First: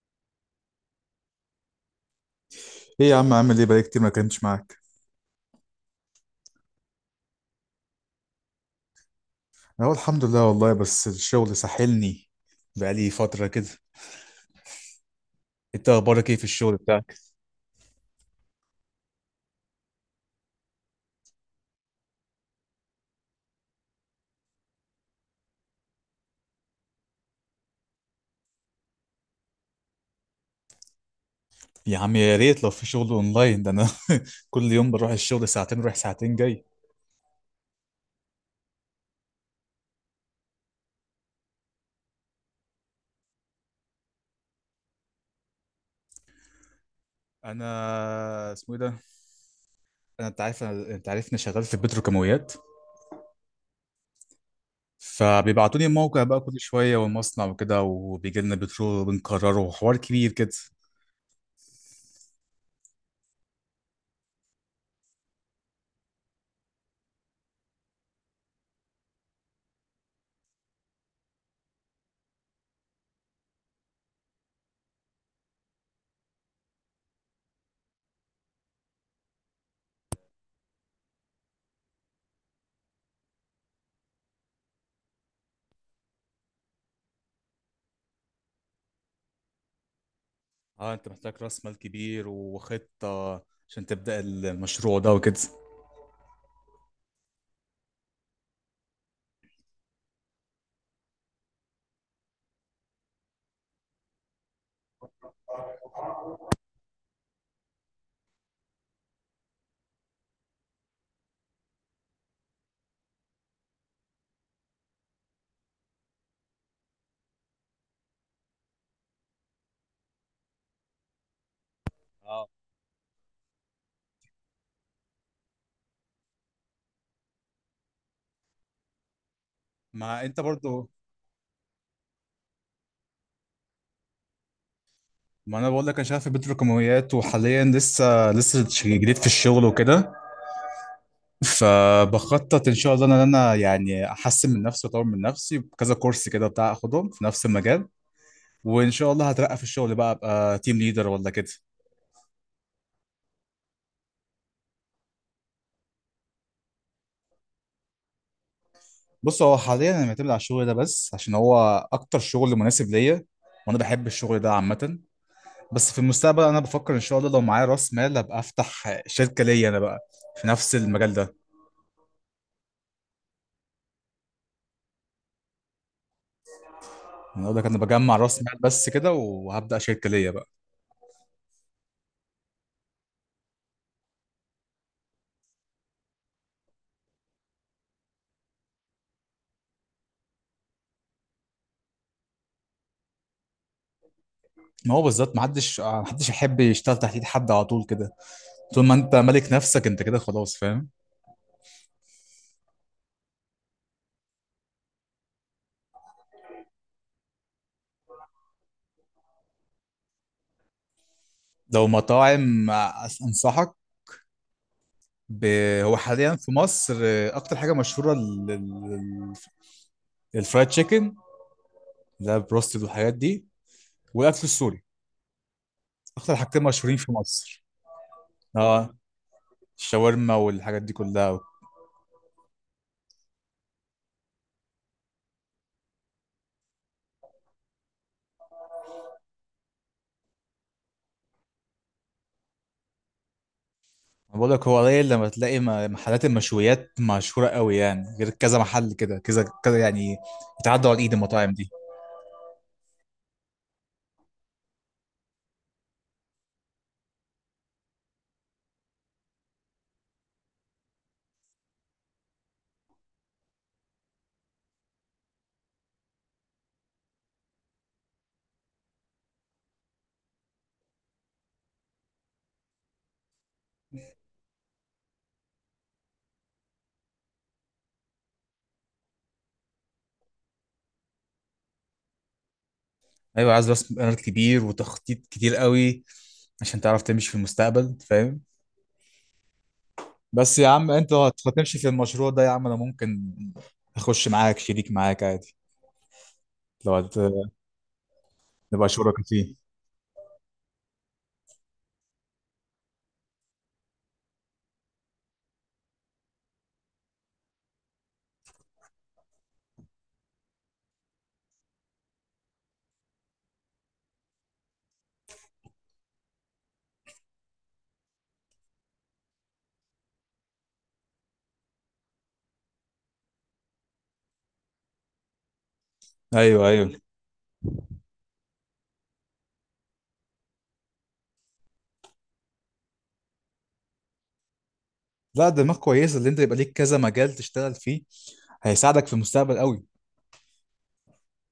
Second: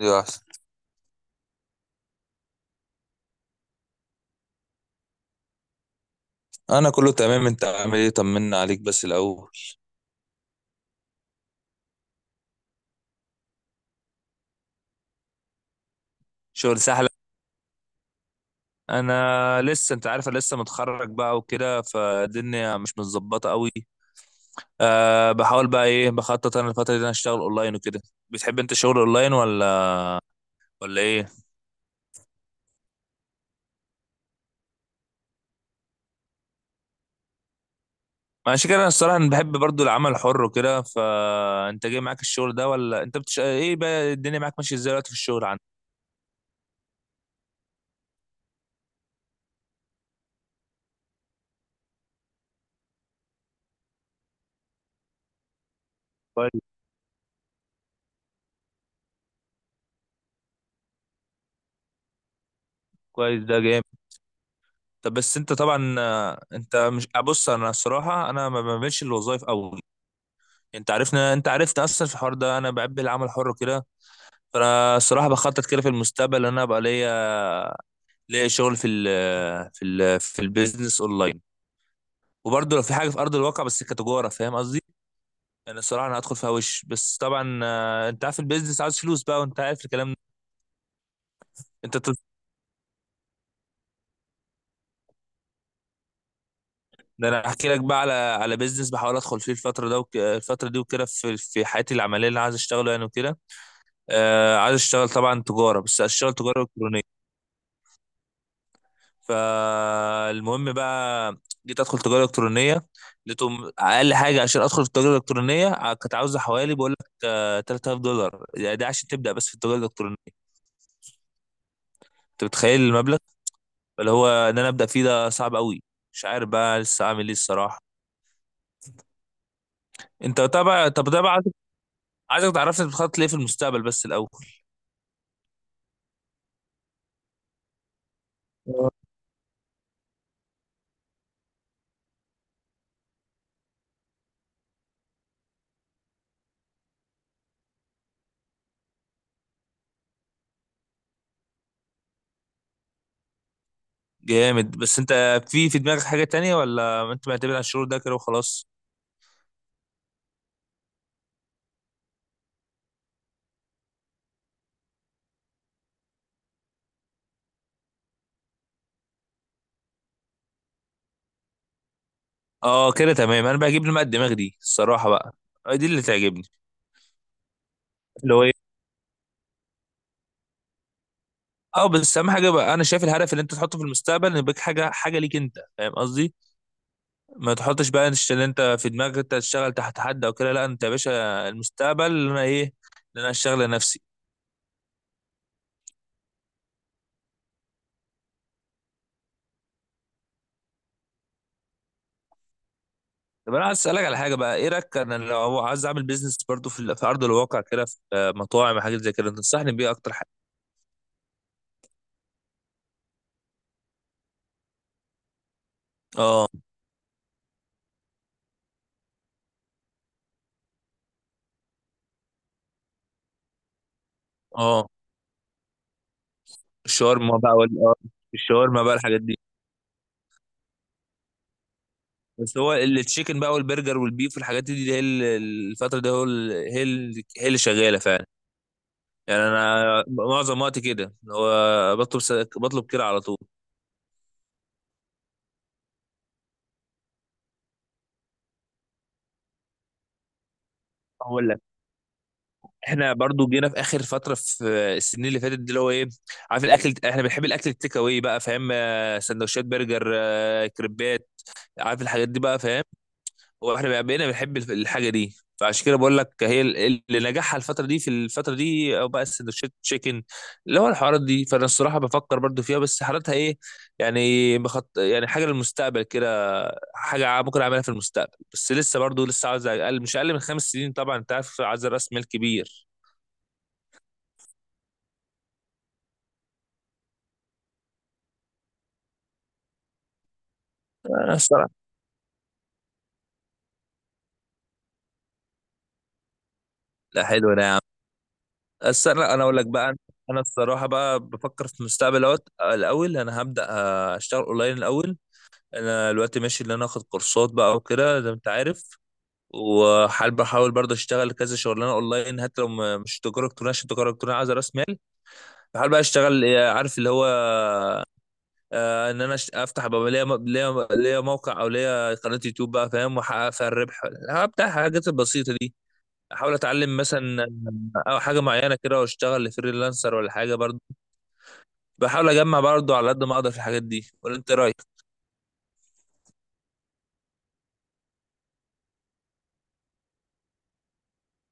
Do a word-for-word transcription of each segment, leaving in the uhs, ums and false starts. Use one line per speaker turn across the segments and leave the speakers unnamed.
يا أحسن.
ايه يا عم، عامل ايه؟ بقالي كتير ما كنتش معاك.
أنا كله تمام، أنت عامل إيه؟ طمنا عليك بس الأول.
اهو الحمد لله والله، بس الشغل ساحلني. بقالي فترة كده. انت اخبارك ايه في الشغل
شغل سهلة.
بتاعك؟
أنا لسه أنت عارف، أنا لسه متخرج بقى وكده، فالدنيا مش متظبطة قوي. أه بحاول بقى، إيه، بخطط أنا الفترة دي إن أنا أشتغل أونلاين وكده. بتحب أنت شغل أونلاين ولا ولا إيه؟
يا عم يا ريت لو في شغل اونلاين ده انا كل يوم بروح الشغل ساعتين رايح ساعتين جاي.
ماشي كده. أنا الصراحة أنا بحب برضو العمل الحر وكده، فأنت جاي معاك الشغل ده، ولا أنت بتش... إيه بقى، الدنيا معاك ماشية إزاي دلوقتي في الشغل عندك؟
انا اسمه ايه ده، انا انت عارف أنا... انت عارفني شغال في البتروكيماويات. فبيبعتوا لي موقع بقى كل
كويس.
شوية والمصنع وكده، وبيجي لنا بترول وبنكرره حوار كبير كده.
كويس، ده جامد. طب بس أنت طبعا، آه، أنت، مش، بص، أنا الصراحة أنا ما بعملش الوظائف أوي. انت عارفنا، انت عرفت اصلا في الحوار ده انا بحب العمل الحر كده. فانا الصراحه بخطط كده في المستقبل ان انا ابقى ليا، ليا شغل في ال في ال في البيزنس اونلاين. وبرضه لو في حاجه في ارض الواقع، بس كتجاره، فاهم قصدي. انا الصراحه انا هدخل فيها وش. بس طبعا، آه، انت عارف البيزنس عاوز فلوس بقى، وانت عارف الكلام ده.
اه، انت محتاج راس مال
انت تط...
كبير وخطة عشان تبدأ المشروع ده وكده.
ده انا احكي لك بقى على على بيزنس بحاول ادخل فيه الفتره ده وك... الفتره دي وكده، في في حياتي العمليه اللي انا عايز اشتغله يعني وكده. آه، عايز اشتغل طبعا تجاره، بس اشتغل تجاره الكترونيه. فالمهم بقى، جيت ادخل تجاره الكترونيه. لقيتهم اقل حاجه عشان ادخل في التجاره الالكترونيه، ع- كانت عاوزه حوالي، بقول لك، آه، تلات آلاف دولار، يعني ده عشان تبدا بس في التجاره الالكترونيه. انت متخيل المبلغ اللي هو ان انا ابدا فيه ده، صعب قوي. مش عارف بقى لسه اعمل ايه الصراحه.
مع انت
انت طبعا،
برضو.
طب، ده بقى عايزك، عايزك تعرفني انت بتخطط ليه في المستقبل بس الاول.
ما انا بقول لك، انا شغال في بيت رقميات، وحاليا لسه لسه
آه.
جديد في الشغل وكده. فبخطط ان شاء الله ان انا يعني احسن من نفسي واطور من نفسي بكذا كورس كده بتاع اخدهم في نفس المجال. وان شاء الله هترقى في الشغل بقى، ابقى تيم ليدر ولا كده.
جامد، بس انت في في دماغك حاجه تانية، ولا انت معتمد على الشغل ده كده وخلاص؟
بص، هو حاليا انا معتمد على الشغل ده بس عشان هو اكتر شغل مناسب ليا. وانا بحب الشغل ده عامه. بس في المستقبل انا بفكر ان شاء الله، لو معايا راس مال ابقى افتح شركه ليا انا بقى، في نفس المجال ده.
اه كده تمام، انا بجيب لي بقى الدماغ دي الصراحه بقى. آه، دي اللي تعجبني.
انا اقول لك، انا بجمع
اللي
راس
هو،
مال بس كده، وهبدا شركه ليا بقى.
اه، بس اهم حاجه بقى انا شايف الهدف اللي انت تحطه في المستقبل ان يبقى حاجه، حاجه ليك انت، فاهم قصدي. ما تحطش بقى، إنش- ان انت في دماغك انت تشتغل تحت حد او كده، لا انت يا باشا المستقبل اللي انا، ايه، اللي انا اشتغل لنفسي.
ما هو بالذات، ما حدش ما حدش يحب يشتغل تحت ايد حد على طول كده. طول ما انت مالك نفسك انت كده خلاص، فاهم.
طب انا عايز اسالك على حاجه بقى، ايه رايك انا لو عايز اعمل بيزنس برضو في ال- في ارض الواقع كده، في، آه، مطاعم، حاجات زي كده، تنصحني بيه اكتر حاجه؟
لو مطاعم، أس- انصحك ب... هو حاليا
اه.
في مصر آه، اكتر حاجه مشهوره ال- ال- الفرايد تشيكن، ده بروستد والحاجات دي، والاكل السوري.
اه،
اكتر حاجتين مشهورين في
الشاورما بقى
مصر.
وال آه، الشاورما
اه،
بقى، الحاجات دي.
الشاورما والحاجات دي كلها.
بس هو التشيكن بقى والبرجر والبيف والحاجات دي، دي هي ال- الفتره دي هو ال- هي ال- هي اللي شغاله فعلا. يعني انا معظم وقتي كده هو بطلب س- بطلب كده على طول.
أنا بقول لك هو قليل لما تلاقي م- محلات المشويات مشهوره قوي يعني، غير كذا محل كده، كذا كذا يعني، يتعدوا على ايد
هقول
المطاعم
لك،
دي.
احنا برضو جينا في اخر فتره في السنين اللي فاتت دي، اللي هو ايه، عارف الاكل، احنا بنحب الاكل التيك اواي بقى، فاهم، آه، سندوتشات برجر، آه، كريبات، عارف الحاجات دي بقى، فاهم، واحنا بقى- بقينا بنحب الف- الحاجه دي، فعشان كده بقول لك هي ال- اللي نجحها الفتره دي، في الفتره دي، او بقى السندوتشات تشيكن، اللي هو الحوارات دي. فانا الصراحه بفكر برضو فيها، بس حالتها ايه، يعني بخط، يعني حاجه للمستقبل كده، حاجه ع- ممكن اعملها في المستقبل، بس لسه برضو لسه عاوز اقل، مش اقل من خمس سنين طبعا، انت عارف عايز راس مال كبير.
ايوه، عايز راس مال كبير وتخطيط كتير قوي عشان تعرف تمشي في المستقبل، فاهم. بس يا عم، انت لو
انا
هت- هتمشي
الصراحه،
في المشروع ده يا عم، انا ممكن اخش معاك شريك معاك عادي. لو هت...
لا، حلو ده يا عم.
نبقى
بس
شركاء
انا أنا
فيه.
اقول لك بقى، انا الصراحه بقى بفكر في المستقبل اهوت. الاول انا هبدا اشتغل اونلاين الاول. انا دلوقتي ماشي اللي انا اخد كورسات بقى وكده زي ما انت عارف. وحال بحاول برضه اشتغل كذا شغلانه اونلاين، حتى لو ما- مش تجاره الكترونيه، عشان التجاره الالكترونيه عايزه راس مال. بحاول بقى اشتغل، آه، عارف اللي هو، آه، ان انا أش- افتح بقى ليا م- ليا ليا موقع او ليا قناه يوتيوب بقى، فاهم، واحقق فيها الربح. هبدا الحاجات البسيطه دي. احاول
ايوه، ايوه.
اتعلم مثلا، او حاجه معينه كده، واشتغل فريلانسر ولا حاجه برضه. بحاول اجمع برضه على قد ما اقدر في الحاجات دي، ولا انت إيه رايك؟
لا، دماغ كويسه اللي انت يبقى ليك كذا مجال تشتغل فيه. هيساعدك في المستقبل قوي،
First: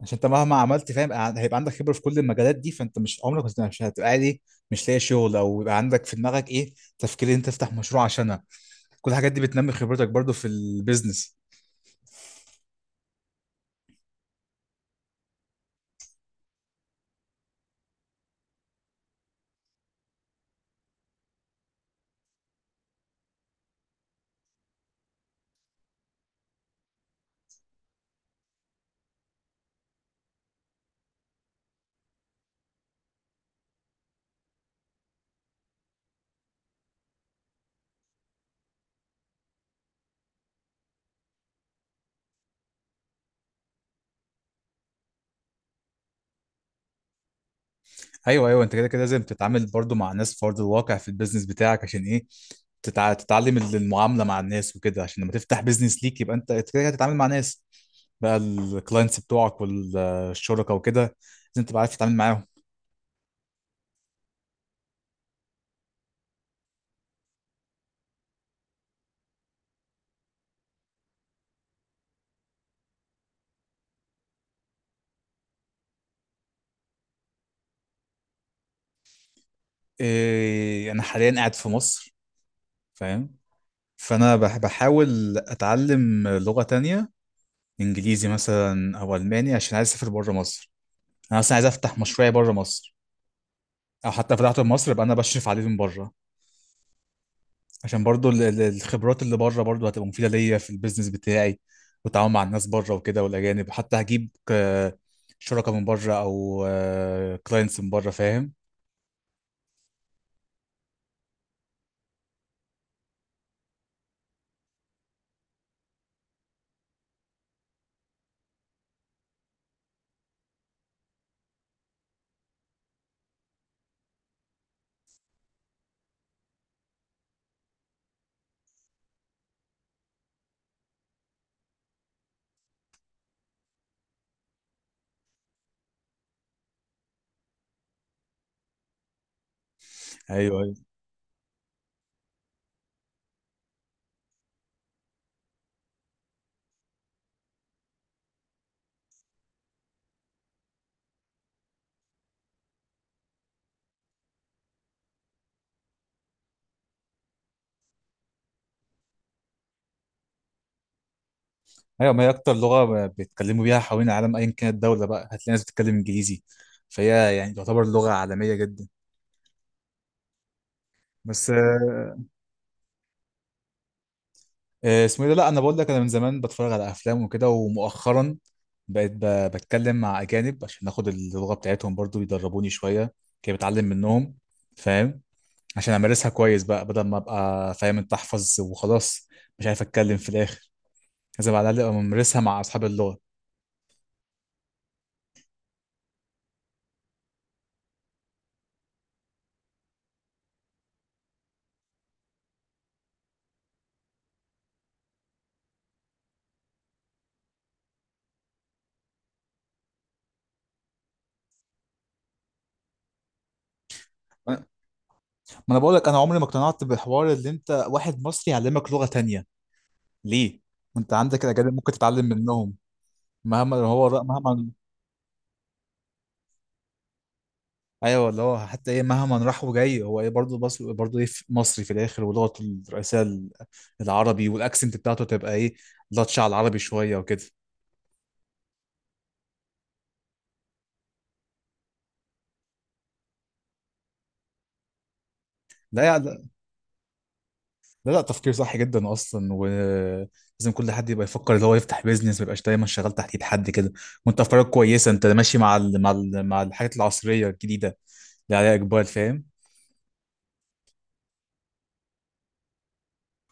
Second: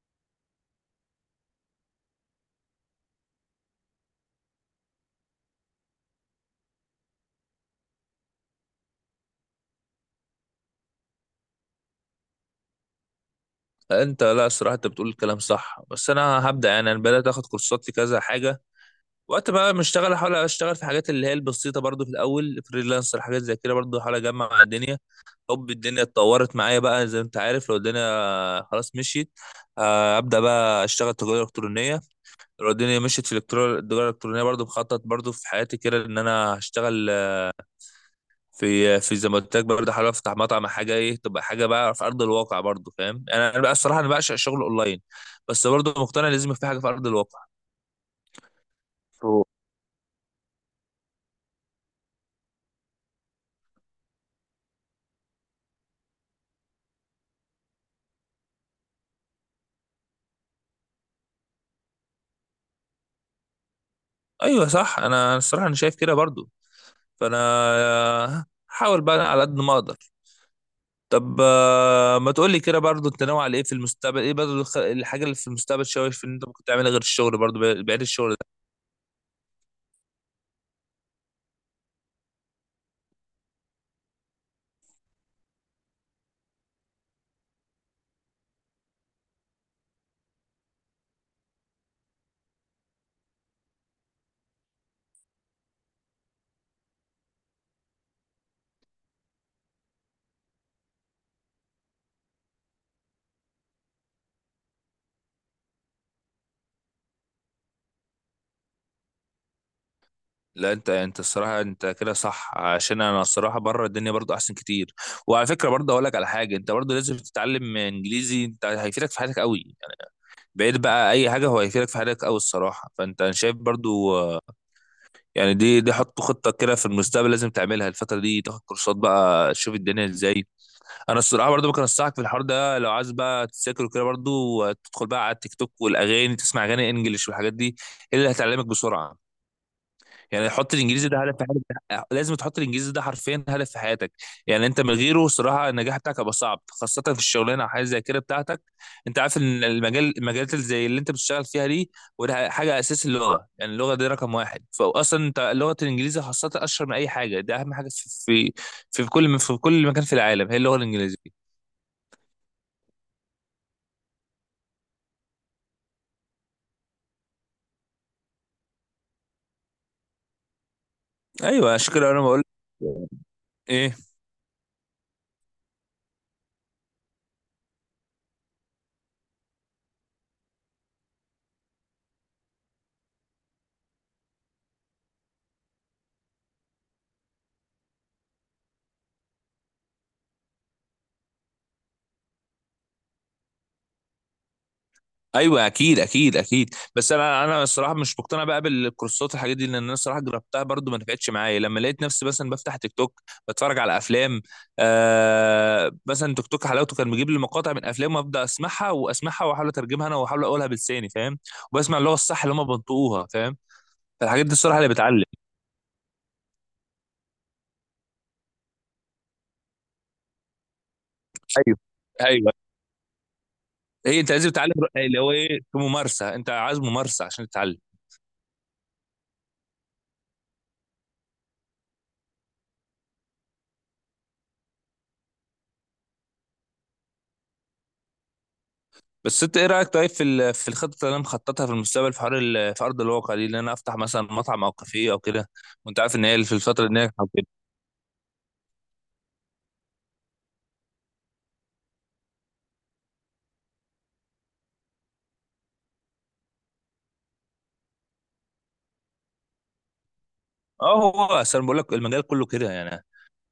عشان انت مهما عملت فاهم، ع- هيبقى عندك خبره في كل المجالات دي، فانت مش عمرك مش مش هتبقى عادي مش لاقي شغل، او يبقى عندك في دماغك ايه، تفكير ان انت تفتح مشروع عشانها. كل الحاجات دي بتنمي خبرتك برضو في البيزنس.
انت، لا، الصراحه انت بتقول الكلام صح، بس انا هبدا يعني، انا بدات اخد كورسات في كذا حاجه. وقت بقى ما اشتغل، احاول اشتغل في حاجات اللي هي البسيطه برضو في الاول، فريلانسر، حاجات زي كده برضو، احاول اجمع مع الدنيا. حب الدنيا اتطورت معايا بقى، زي ما انت عارف، لو الدنيا خلاص مشيت، آه، ابدا بقى اشتغل تجاره الكترونيه. لو الدنيا مشيت في الإلكترو- التجاره الالكترونيه، برضو بخطط برضو في حياتي كده ان انا هشتغل في، في زي ما قلت لك برضه، حابب افتح مطعم، حاجه ايه تبقى حاجه بقى في ارض الواقع برضه، فاهم، انا انا بقى الصراحه انا بعشق الشغل اونلاين، بس برضه مقتنع لازم يبقى في حاجه في ارض الواقع.
ايوه ايوه، انت كده كده لازم
أوه.
تتعامل برضو مع ناس في ارض الواقع في البيزنس بتاعك. عشان ايه؟ تتع... تتعلم ال- المعامله مع الناس وكده، عشان لما تفتح بيزنس ليك يبقى انت أنت كده كده هتتعامل مع ناس، بقى الكلاينتس بتوعك والشركاء وكده. لازم تبقى عارف تتعامل معاهم.
ايوه صح، انا الصراحه انا شايف كده برضه. فانا هحاول بقى على قد ما اقدر. طب، آه، ما تقول لي كده برضه، انت ناوي على ايه في المستقبل، ايه برضه الخ- الحاجه اللي في المستقبل شايف ان انت ممكن تعملها غير الشغل، برضه بعيد الشغل.
إيه، انا حاليا قاعد في مصر، فاهم. فانا بح- بحاول اتعلم لغه تانية، انجليزي مثلا او الماني، عشان عايز اسافر بره مصر. انا اصلا عايز افتح مشروعي بره مصر، او حتى فتحته في مصر يبقى انا بشرف عليه من بره. عشان برضو ال- ال- الخبرات اللي بره برضو هتبقى مفيدة ليا في البيزنس بتاعي، والتعامل مع الناس بره وكده والأجانب. حتى هجيب آه، شركاء من بره، أو كلاينتس من بره، فاهم.
لا انت انت الصراحه انت كده صح، عشان انا الصراحه بره الدنيا برضو احسن كتير. وعلى فكره برضو اقول لك على حاجه، انت برضو لازم تتعلم انجليزي، انت هيفيدك في حياتك قوي يعني، بعيد بقى اي حاجه، هو هيفيدك في حياتك قوي الصراحه. فانت انا شايف برضو، آه، يعني دي دي حط خطه كده في المستقبل لازم تعملها الفتره دي، تاخد كورسات بقى، تشوف الدنيا ازاي. انا الصراحه برضو ممكن انصحك في الحوار ده، لو عايز بقى تذاكر كده برضو، آه، تدخل بقى على التيك توك والاغاني، تسمع اغاني انجليش والحاجات دي، هي اللي هتعلمك بسرعه. يعني
أيوه أيوه
حط الانجليزي ده هدف في حياتك، لازم تحط الانجليزي ده حرفيا هدف في حياتك. يعني انت من غيره صراحه النجاح بتاعك هيبقى صعب، خاصه في الشغلانه او حاجه زي كده بتاعتك. انت عارف ان المجال، المجالات اللي زي اللي انت بتشتغل فيها دي، وده حاجه اساس، اللغه يعني اللغه دي رقم واحد، فاصلا انت لغه الانجليزي خاصه اشهر من اي حاجه، ده اهم حاجه في في في كل في كل مكان في العالم هي اللغه الانجليزيه.
أيوه، ما هي أكتر لغة بيتكلموا بيها حوالين العالم، أيا كانت الدولة بقى هتلاقي ناس بتتكلم إنجليزي. فهي يعني تعتبر لغة عالمية جدا. بس
ايوه، عشان
آه،
كده انا بقول، ايه،
آه، اسمه إيه ده، لا، أنا بقول لك، أنا من زمان بتفرج على أفلام وكده، ومؤخرا بقيت ب- بتكلم مع أجانب عشان آخد اللغة بتاعتهم، برضو يدربوني شوية كده، بتعلم منهم، فاهم. عشان امارسها كويس بقى، بدل ما ابقى فاهم، انت احفظ وخلاص مش عارف اتكلم في الاخر. لازم على الاقل ابقى ممارسها مع اصحاب اللغه.
ايوه، اكيد اكيد اكيد، بس انا انا الصراحه مش مقتنع بقى بالكورسات الحاجات دي، لان انا الصراحه جربتها برضو ما نفعتش معايا، لما لقيت نفسي مثلا بفتح تيك توك، بتفرج على افلام. آه، مثلا تيك توك حلاوته كان بيجيب لي مقاطع من افلام، وابدا اسمعها واسمعها، واحاول اترجمها انا، واحاول اقولها بلساني، فاهم، وبسمع اللغه الصح اللي هم بينطقوها، فاهم، فالحاجات دي الصراحه اللي بتعلم.
ما انا بقول لك، انا عمري ما اقتنعت بحوار اللي انت واحد مصري يعلمك لغه تانية. ليه؟ وانت عندك الاجانب
ايوه،
ممكن تتعلم
ايوه،
منهم. مهما هو
هي
را-
انت لازم
مهما.
تتعلم اللي هو ايه، في ممارسه، انت عايز ممارسه عشان تتعلم.
ايوه، اللي هو حتى ايه، مهما راح وجاي هو ايه برضه. بس برضه ايه، في- مصري في الاخر، ولغته الرئيسيه ال- العربي، والاكسنت بتاعته تبقى ايه، لطشه على العربي شويه وكده.
بس انت ايه رايك طيب في ال- في الخطه اللي انا مخططها في المستقبل، في حوار ال- في ارض الواقع دي، اللي انا افتح مثلا مطعم او كافيه او كده، وانت عارف ان
لا،
هي في الفتره دي ناجحه وكده.
لا، لا، تفكير صح جدا اصلا، ولازم كل حد يبقى يفكر اللي هو يفتح بيزنس، ما يبقاش دايما شغال تحت ايد حد كده. وانت افكارك كويسه، انت ماشي مع ال... مع ال... مع الحاجات العصريه الجديده اللي عليها اقبال، فاهم.
اه، هو اصل انا بقول لك المجال كله كده يعني.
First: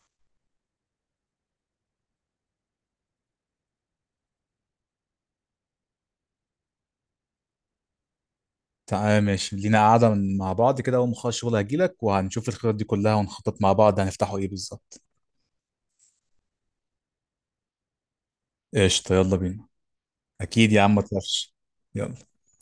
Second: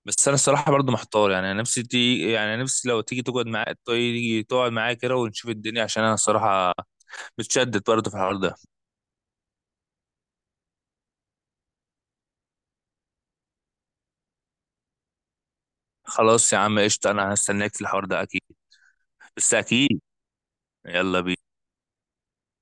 بس انا الصراحه برضو محتار يعني، انا نفسي تي يعني نفسي لو تيجي تقعد معايا، تيجي تقعد معايا كده، ونشوف الدنيا، عشان انا الصراحه متشدد برضو في الحوار ده.
تعال، ماشي لينا قاعده من- مع بعض كده، اول ما اخلص شغل هجيلك وهنشوف الخطط دي كلها، ونخطط مع بعض هنفتحوا ايه بالظبط.
خلاص يا عم، قشطه، انا هستناك في الحوار ده اكيد.
قشطه، يلا
بس
بينا.
اكيد.
اكيد يا عم، ما
يلا
تخافش.
بينا.
يلا.